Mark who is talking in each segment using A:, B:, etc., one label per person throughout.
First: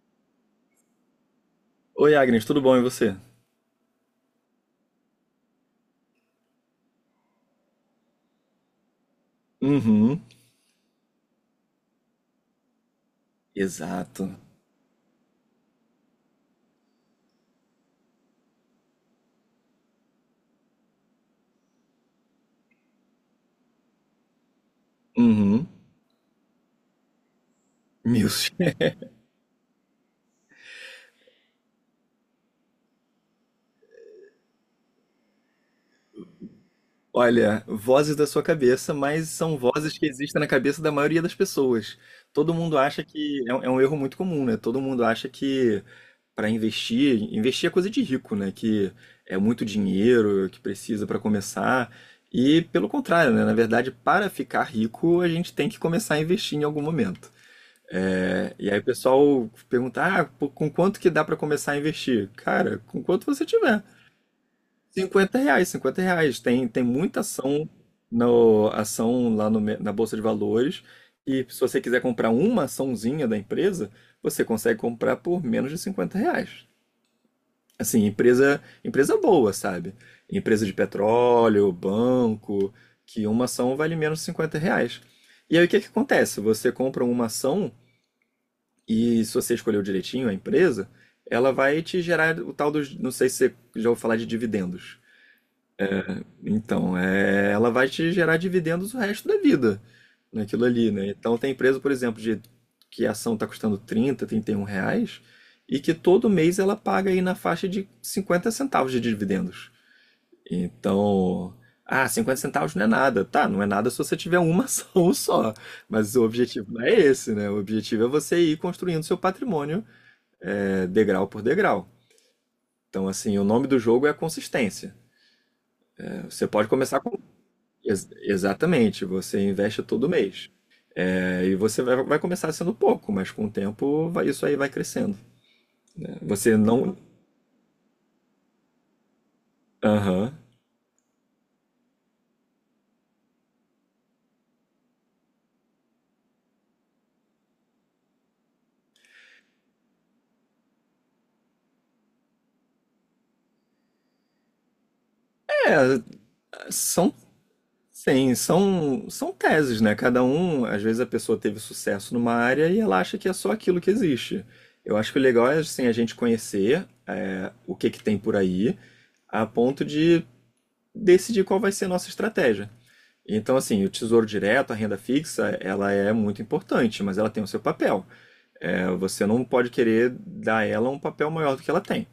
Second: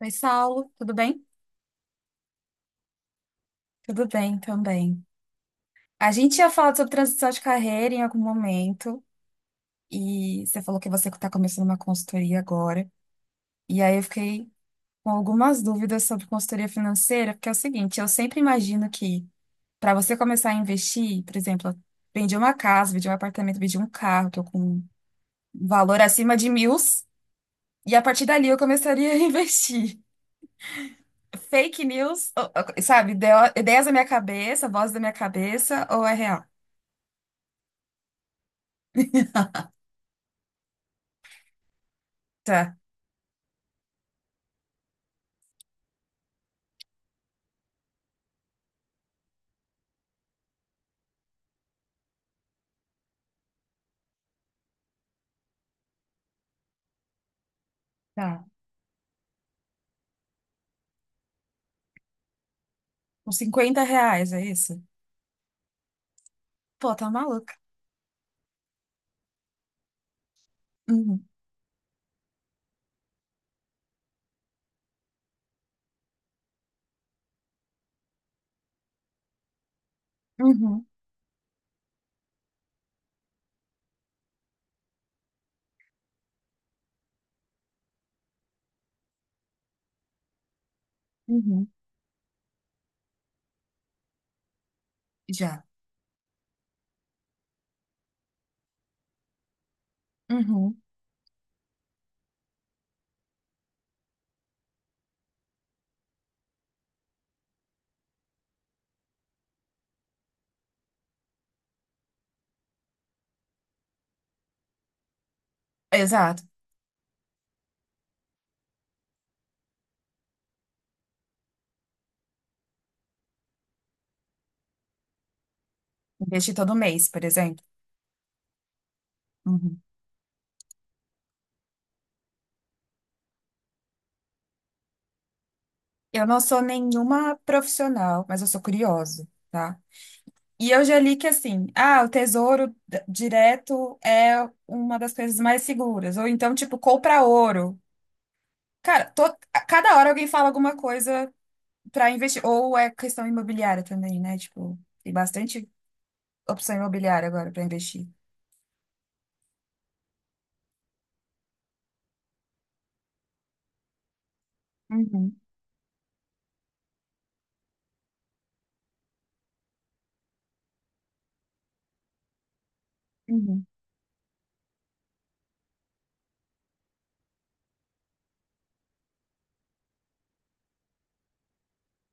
A: Oi, Saulo, tudo bem?
B: Oi, Agnes, tudo bom e você?
A: Tudo bem também. A gente tinha falado sobre transição de carreira em algum momento,
B: Uhum.
A: e você falou que você está começando uma consultoria agora. E aí eu
B: Exato.
A: fiquei com algumas dúvidas sobre consultoria financeira, porque é o seguinte, eu sempre imagino que para você começar a investir, por exemplo, eu vendi uma casa, vendi um apartamento, vendi um carro, estou com um
B: Uhum.
A: valor acima de mil, e a partir dali
B: Mills.
A: eu começaria a investir. Fake news, sabe, ideias da minha cabeça, voz da minha cabeça, ou é real?
B: Olha, vozes da sua cabeça, mas são vozes que existem na cabeça da maioria das pessoas. Todo mundo acha que é um erro muito comum, né? Todo mundo acha que para investir, investir é coisa de rico, né? Que é muito dinheiro que precisa para começar. E pelo contrário, né? Na verdade, para ficar rico, a gente tem que começar a investir em algum momento.
A: Tá.
B: E aí o pessoal pergunta, ah, pô, com quanto que dá para começar a investir? Cara, com quanto
A: Uns
B: você
A: 50
B: tiver.
A: reais, é isso?
B: R$ 50, R$ 50. Tem
A: Pô, tá
B: muita
A: maluca.
B: ação, no, ação lá no me- na Bolsa de Valores.
A: Uhum,
B: E se você quiser comprar uma açãozinha da empresa, você consegue comprar por menos de R$ 50. Assim, empresa, empresa boa, sabe? Empresa de
A: uhum,
B: petróleo, banco, que uma ação vale menos de R$ 50. E aí o que que acontece? Você compra uma ação e se você escolheu direitinho a empresa, ela
A: uhum.
B: vai te gerar o tal dos. Não sei se você já ouviu falar de dividendos.
A: Já.
B: Então, ela vai te gerar dividendos o resto da vida naquilo
A: Uhum.
B: ali, né? Então, tem empresa, por exemplo, de que a ação está custando trinta, trinta e um reais e que todo mês ela paga aí na faixa de 50 centavos de dividendos. Então, ah, 50 centavos não é nada. Tá, não é nada se você tiver uma ação só. Mas o
A: Exato.
B: objetivo não é esse, né? O objetivo é você ir construindo seu patrimônio degrau por degrau. Então, assim, o nome do jogo é a consistência. Você
A: Investir
B: pode
A: todo
B: começar
A: mês,
B: com.
A: por exemplo.
B: Ex exatamente, você
A: Uhum.
B: investe todo mês. E você vai, começar sendo pouco, mas com o tempo vai, isso aí vai crescendo.
A: Eu não
B: Você
A: sou
B: não.
A: nenhuma profissional, mas eu sou curiosa, tá?
B: Aham.
A: E eu já li que assim, ah, o tesouro direto é uma das coisas mais seguras. Ou então, tipo, compra ouro. Cara, a cada hora alguém fala alguma coisa pra investir. Ou é questão imobiliária também, né? Tipo, tem bastante
B: Uhum.
A: opção
B: São.
A: imobiliária agora pra investir.
B: Sim, são teses, né? Cada um, às vezes a pessoa teve sucesso numa área e ela acha que é só aquilo que existe. Eu acho que o legal é assim, a gente conhecer o que, que tem por aí, a ponto de decidir qual vai ser a nossa estratégia. Então,
A: Uhum,
B: assim, o tesouro direto, a renda fixa, ela é muito importante, mas ela tem o seu papel. Você não pode querer dar a ela um papel maior do que ela tem.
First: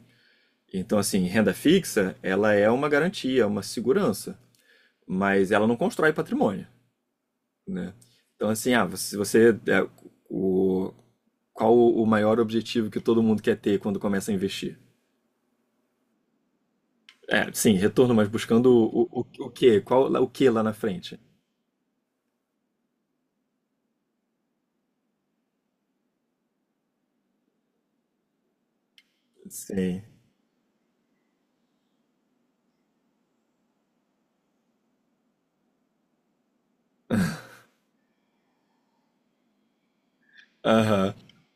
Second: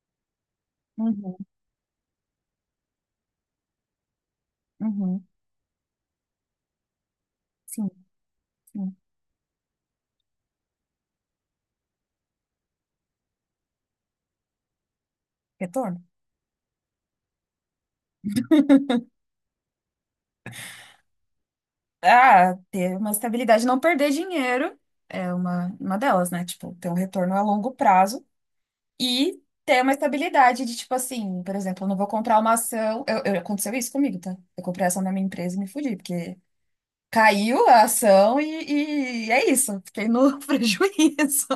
B: Então, assim,
A: uhum,
B: renda fixa, ela é uma garantia, uma segurança,
A: uhum.
B: mas ela não constrói patrimônio,
A: Sim,
B: né? Então, assim, ah,
A: sim.
B: se você, o, qual o maior objetivo que todo mundo quer ter quando começa a investir?
A: Retorno.
B: É, sim, retorno, mas buscando o quê? Qual, o quê lá na frente?
A: Ah, ter uma estabilidade, não perder dinheiro é uma delas, né? Tipo, ter um retorno a longo prazo e ter uma
B: Sim.
A: estabilidade de, tipo assim, por exemplo, eu não vou comprar uma ação. Aconteceu isso comigo, tá? Eu comprei a ação da minha empresa e me fudi, porque caiu a ação e é isso. Fiquei no
B: Aham.
A: prejuízo.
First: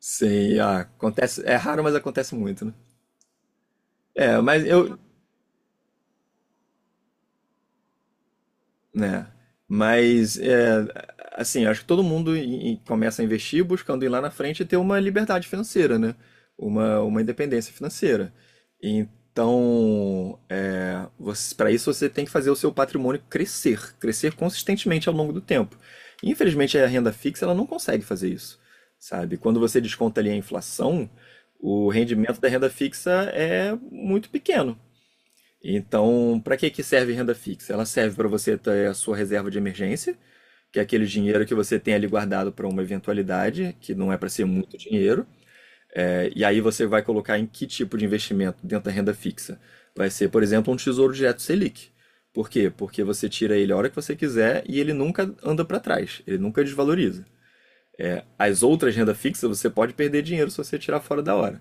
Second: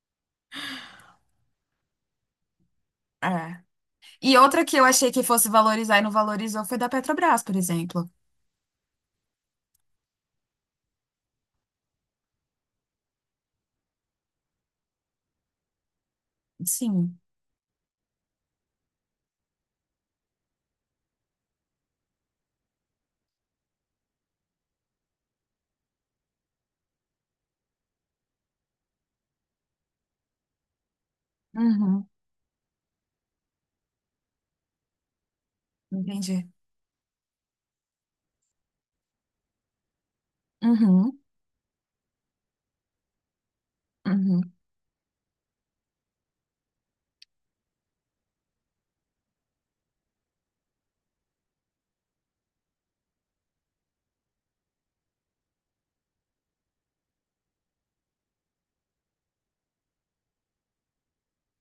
B: Sei, ah, acontece, é raro, mas acontece muito, né?
A: Ah. E
B: É,
A: outra
B: mas
A: que eu
B: eu,
A: achei que fosse valorizar e não valorizou foi da Petrobras, por exemplo.
B: né? Mas é, assim, acho que todo mundo começa a investir buscando ir lá na frente e ter uma liberdade financeira, né? Uma,
A: Sim.
B: uma independência financeira. Então, para isso você tem que fazer o seu patrimônio crescer, crescer consistentemente ao longo do tempo. Infelizmente, a renda fixa ela não consegue fazer isso, sabe? Quando você desconta ali a inflação, o
A: Uhum.
B: rendimento da renda fixa é muito pequeno. Então,
A: Entendi.
B: para que que serve renda fixa? Ela serve para você ter a sua reserva de emergência, que é aquele
A: Uhum.
B: dinheiro que você tem ali guardado para uma eventualidade, que não é para ser
A: Uhum,
B: muito dinheiro. E aí você vai colocar em que tipo de investimento dentro da renda fixa? Vai ser, por exemplo, um tesouro direto Selic. Por quê? Porque você tira ele a hora que você quiser e ele nunca anda para trás, ele nunca desvaloriza. As outras renda fixa você pode perder dinheiro se você tirar fora da hora.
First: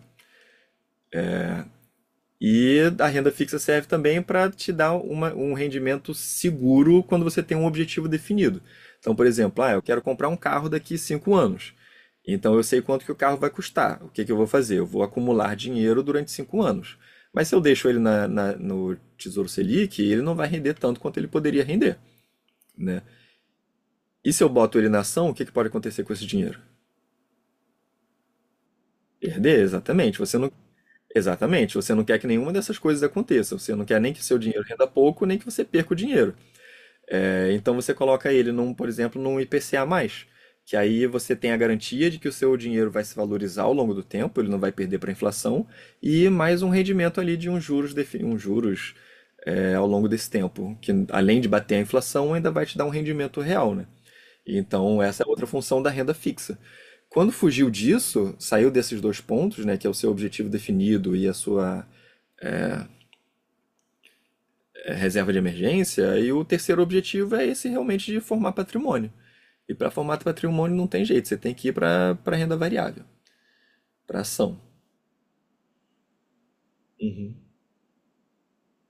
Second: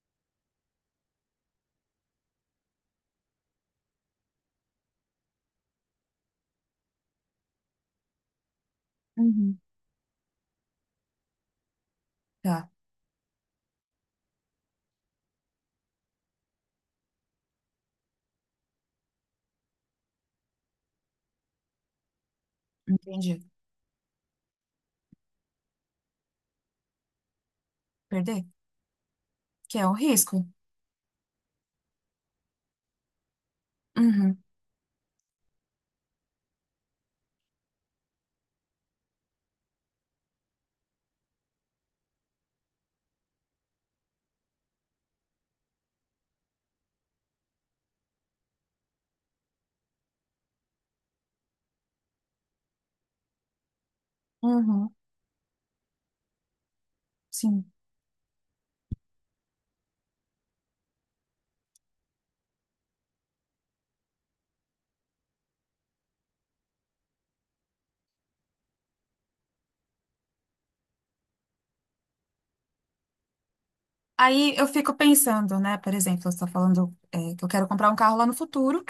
B: E a renda fixa serve também para te dar um rendimento seguro quando você tem um objetivo definido. Então, por
A: uhum.
B: exemplo, ah, eu quero comprar um carro daqui 5 anos. Então eu
A: Tá,
B: sei quanto que o carro vai custar. O que que eu vou fazer? Eu vou acumular dinheiro durante 5 anos. Mas se eu deixo ele no Tesouro Selic, ele não vai render tanto quanto ele poderia render, né?
A: entendi.
B: E se eu boto ele na ação, o que que pode acontecer com esse dinheiro?
A: Perder?
B: Perder,
A: Que é um
B: exatamente. Você
A: risco.
B: não, exatamente. Você não quer que nenhuma dessas coisas aconteça. Você não quer nem que seu
A: Uhum,
B: dinheiro renda pouco, nem que você perca o dinheiro. É, então você coloca ele num, por exemplo, num IPCA+, que aí você tem a garantia de que o seu dinheiro vai se valorizar ao longo do tempo, ele não vai perder para a inflação, e mais um rendimento ali de uns juros ao longo desse tempo, que além de bater a inflação, ainda vai te dar um rendimento real, né?
A: uhum,
B: Então essa é outra função da renda fixa. Quando
A: sim.
B: fugiu disso, saiu desses dois pontos, né, que é o seu objetivo definido e a sua reserva de emergência, e o terceiro objetivo é esse realmente de formar patrimônio. E para formato patrimônio não tem jeito, você tem que ir para renda variável, para
A: Aí
B: ação.
A: eu fico pensando, né? Por exemplo, você está falando é,
B: Uhum.
A: que eu quero comprar um carro lá no futuro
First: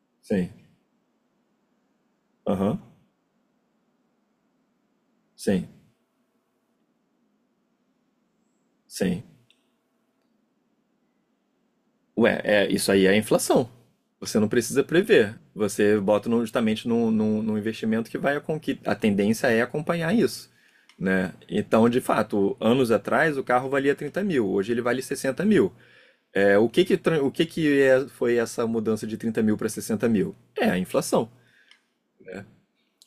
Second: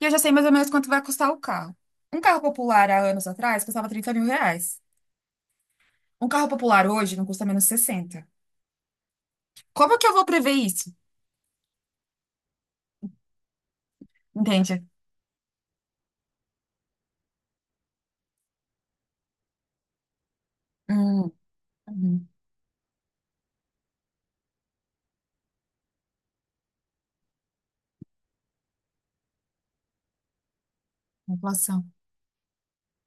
A: e eu já sei mais
B: Sim.
A: ou menos quanto vai custar o carro. Um carro
B: Aham.
A: popular há anos atrás custava 30 mil reais.
B: Sim.
A: Um carro popular hoje não custa menos sessenta.
B: Sim.
A: Como que eu vou prever isso?
B: Ué, isso aí é inflação. Você não
A: Entende?
B: precisa prever. Você bota justamente num no investimento que vai a que a tendência é acompanhar isso.
A: Hum,
B: Né? Então, de
A: uhum,
B: fato, anos atrás o carro valia 30 mil, hoje ele vale 60 mil. É, o que que foi essa mudança de 30 mil para 60 mil? É a inflação.
A: inflação.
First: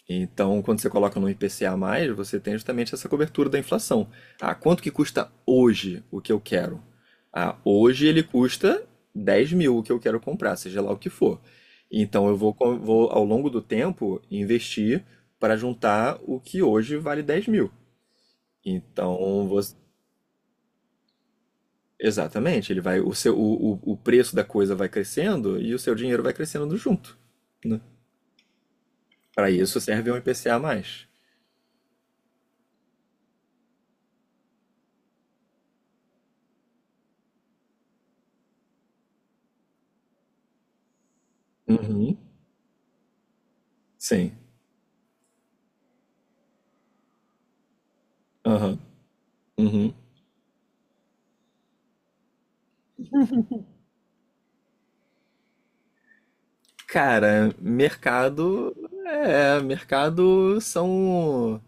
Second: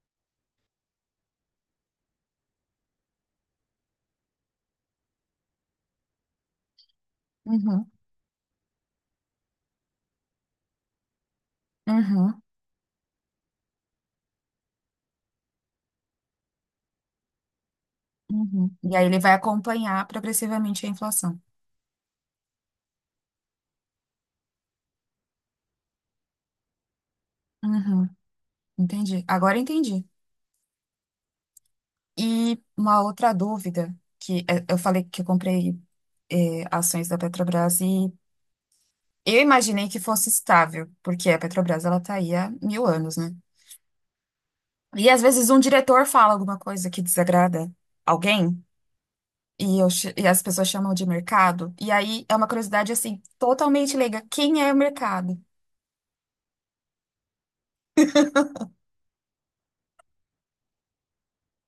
B: Então, quando você coloca no IPCA+, você tem justamente essa cobertura da inflação. Ah, quanto que custa hoje o que eu quero? Ah,
A: Uhum,
B: hoje ele custa 10 mil o que eu quero comprar, seja lá o que for. Então, eu
A: uhum,
B: vou, co- vou ao longo do tempo, investir para juntar o que hoje vale 10 mil.
A: uhum. E aí ele vai
B: Então, você...
A: acompanhar progressivamente a inflação.
B: Exatamente, ele vai, o seu, o preço da coisa vai crescendo e o seu dinheiro vai crescendo junto, né?
A: Uhum, entendi.
B: Para
A: Agora
B: isso
A: entendi.
B: serve um IPCA+.
A: E uma outra dúvida, que é, eu falei que eu comprei é, ações da Petrobras e eu imaginei que fosse estável, porque a Petrobras ela tá
B: Uhum.
A: aí há mil anos, né?
B: Sim.
A: E às vezes um diretor fala alguma coisa que desagrada alguém
B: Aham.
A: e,
B: Uhum.
A: e as pessoas chamam de mercado. E aí é uma curiosidade assim, totalmente leiga. Quem é o mercado?
B: Cara, mercado é, mercado são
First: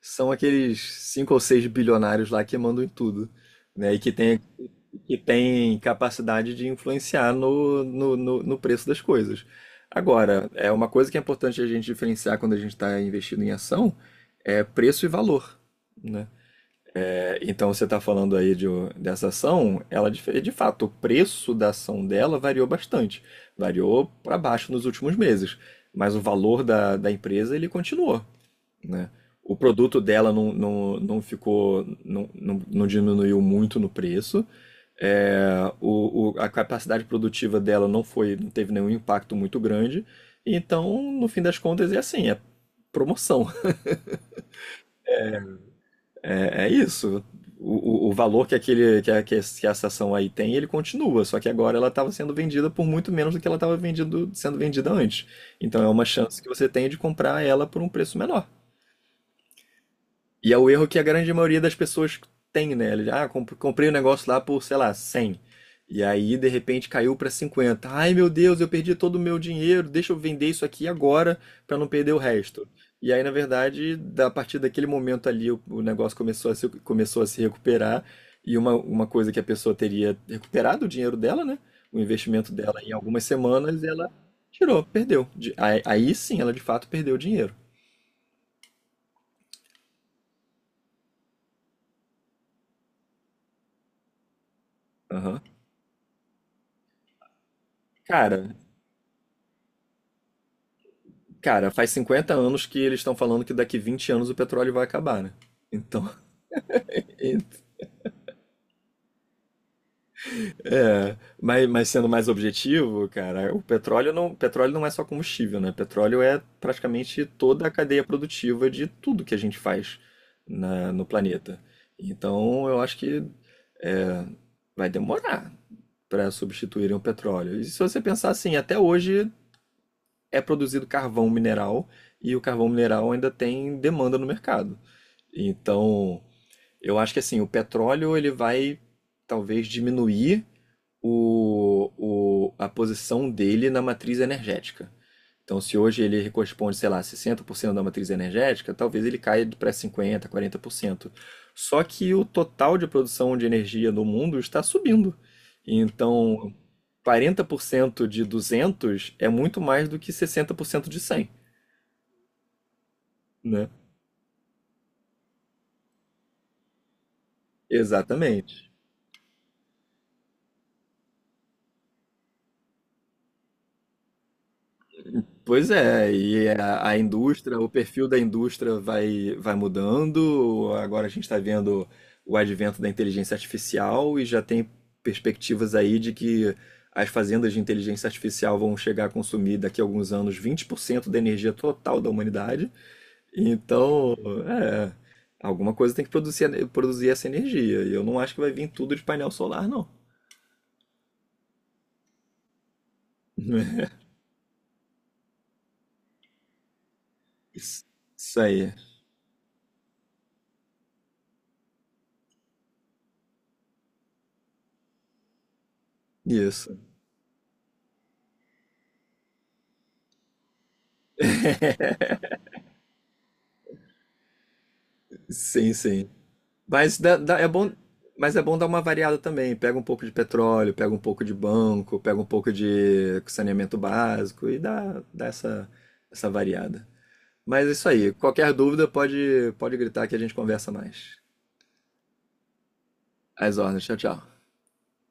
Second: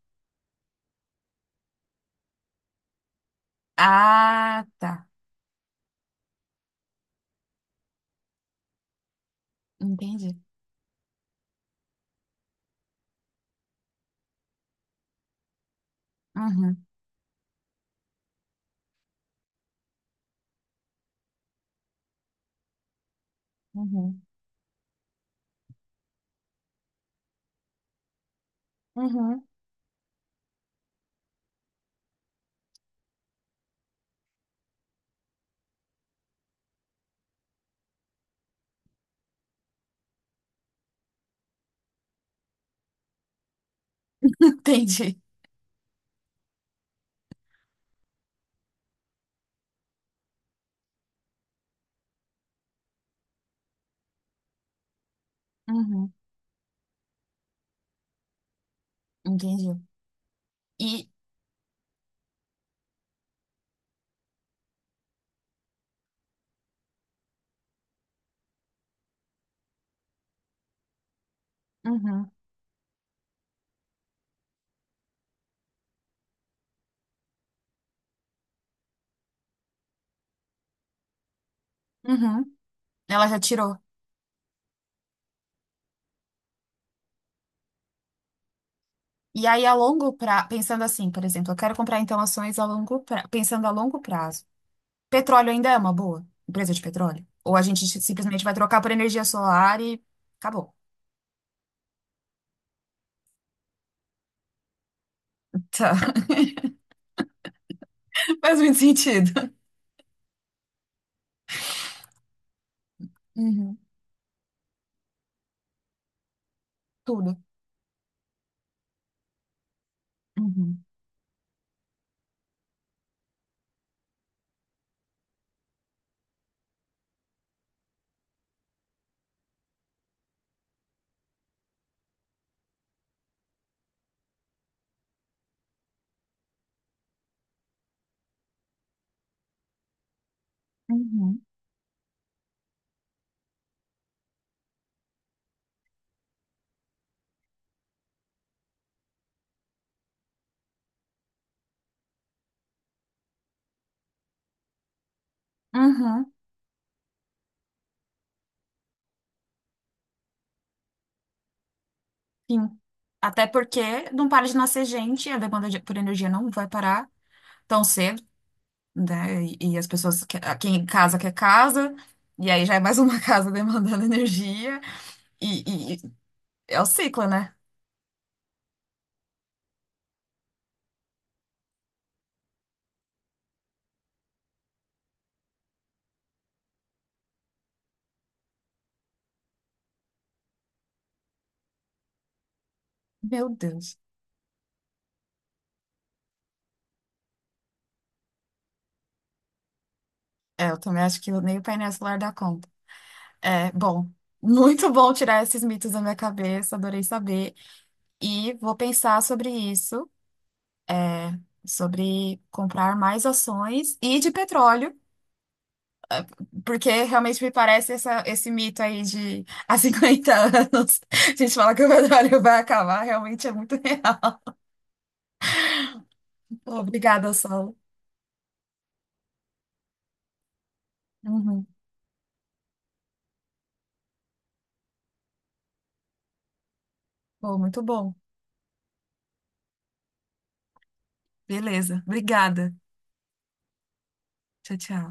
B: são aqueles cinco ou seis bilionários lá que mandam em tudo, né? E que tem
A: Ah, tá.
B: que tem capacidade de influenciar no preço das coisas.
A: Entendi.
B: Agora, é uma coisa que é importante a gente diferenciar quando a gente está investindo em ação é preço e valor, né?
A: Uhum,
B: Então você está falando aí dessa ação, ela de fato, o preço da ação dela variou bastante. Variou
A: uhum,
B: para baixo nos últimos meses, mas o valor da empresa ele continuou, né?
A: uhum.
B: O produto dela não ficou, não diminuiu muito no preço. A capacidade produtiva dela não foi, não teve nenhum impacto muito grande. Então, no fim das contas, é assim, é promoção.
A: Entendi.
B: É isso. O valor que, aquele, que, a, que esse- que a estação aí tem, ele continua, só que agora ela estava sendo vendida por muito menos do que ela estava vendido, sendo vendida antes. Então é uma
A: Uhum,
B: chance que você tem de comprar ela por um preço menor.
A: entendi.
B: E é o erro que a
A: E.
B: grande maioria das pessoas tem, né? Ah, comprei o negócio lá por, sei lá, 100. E aí, de repente, caiu para 50. Ai, meu Deus, eu perdi todo o meu dinheiro. Deixa eu vender isso aqui agora para não perder o
A: Uhum,
B: resto. E aí, na verdade, a partir daquele momento ali, o negócio começou a se recuperar. E uma coisa que a pessoa teria recuperado o dinheiro dela, né? O
A: uhum.
B: investimento dela em algumas
A: Ela já tirou.
B: semanas, ela tirou, perdeu. Aí sim, ela de fato perdeu o dinheiro.
A: E aí, a longo prazo, pensando assim, por exemplo, eu quero comprar então ações a longo pra... pensando a longo prazo.
B: Aham.
A: Petróleo ainda é uma boa empresa de petróleo? Ou a gente simplesmente
B: Cara,
A: vai trocar por energia solar e acabou.
B: Cara, faz 50 anos que eles estão falando que daqui 20 anos o petróleo vai acabar, né? Então,
A: Tá.
B: e-
A: Faz muito sentido.
B: é, mas, sendo mais objetivo, cara, o
A: Uhum.
B: petróleo não é só combustível, né? Petróleo é praticamente
A: Tudo.
B: toda a cadeia produtiva de tudo que a gente faz
A: Uhum.
B: no planeta. Então, eu acho que vai demorar para substituírem o petróleo. E se você pensar assim, até hoje é produzido carvão mineral e o carvão mineral ainda tem demanda no mercado. Então, eu acho que assim, o petróleo ele vai talvez diminuir
A: Uhum.
B: o, a posição dele na matriz energética. Então, se hoje ele corresponde, sei lá, 60% da matriz energética, talvez ele caia para 50%, 40%. Só que o total de produção de energia no mundo está subindo.
A: Uhum.
B: Então, 40% de 200 é muito mais do que 60% de 100,
A: Sim. Até
B: né?
A: porque não para de nascer gente, a por energia não vai parar tão cedo,
B: Exatamente.
A: né? E as pessoas, quem casa quer casa, e aí já é mais uma casa demandando energia.
B: Pois
A: E,
B: é, e
A: é o
B: a
A: ciclo, né?
B: indústria, o perfil da indústria vai mudando. Agora a gente está vendo o advento da inteligência artificial e já tem perspectivas aí de que as fazendas de inteligência artificial vão chegar a consumir daqui a alguns anos 20% da energia total da humanidade.
A: Meu Deus.
B: Então, é, alguma coisa tem que produzir, produzir essa energia. E eu não acho que vai vir tudo de painel solar, não.
A: É, eu também acho que nem o painel solar dá conta. É, bom, muito bom tirar esses mitos da minha cabeça, adorei saber.
B: Isso
A: E
B: aí.
A: vou pensar sobre isso, sobre comprar mais ações e de petróleo,
B: Isso.
A: porque realmente me parece esse mito aí de há 50 anos. A gente fala que o petróleo vai acabar, realmente é muito real.
B: Sim, sim. Mas dá-
A: Obrigada,
B: dá- é bom,
A: Saulo.
B: mas é bom dar uma variada também. Pega um pouco de petróleo, pega um pouco de
A: Uhum.
B: banco, pega um pouco de saneamento básico e dá essa variada.
A: Pô,
B: Mas é
A: muito
B: isso aí.
A: bom.
B: Qualquer dúvida pode gritar que a gente conversa mais.
A: Beleza. Obrigada.
B: Às ordens. Tchau, tchau.
A: Tchau, tchau.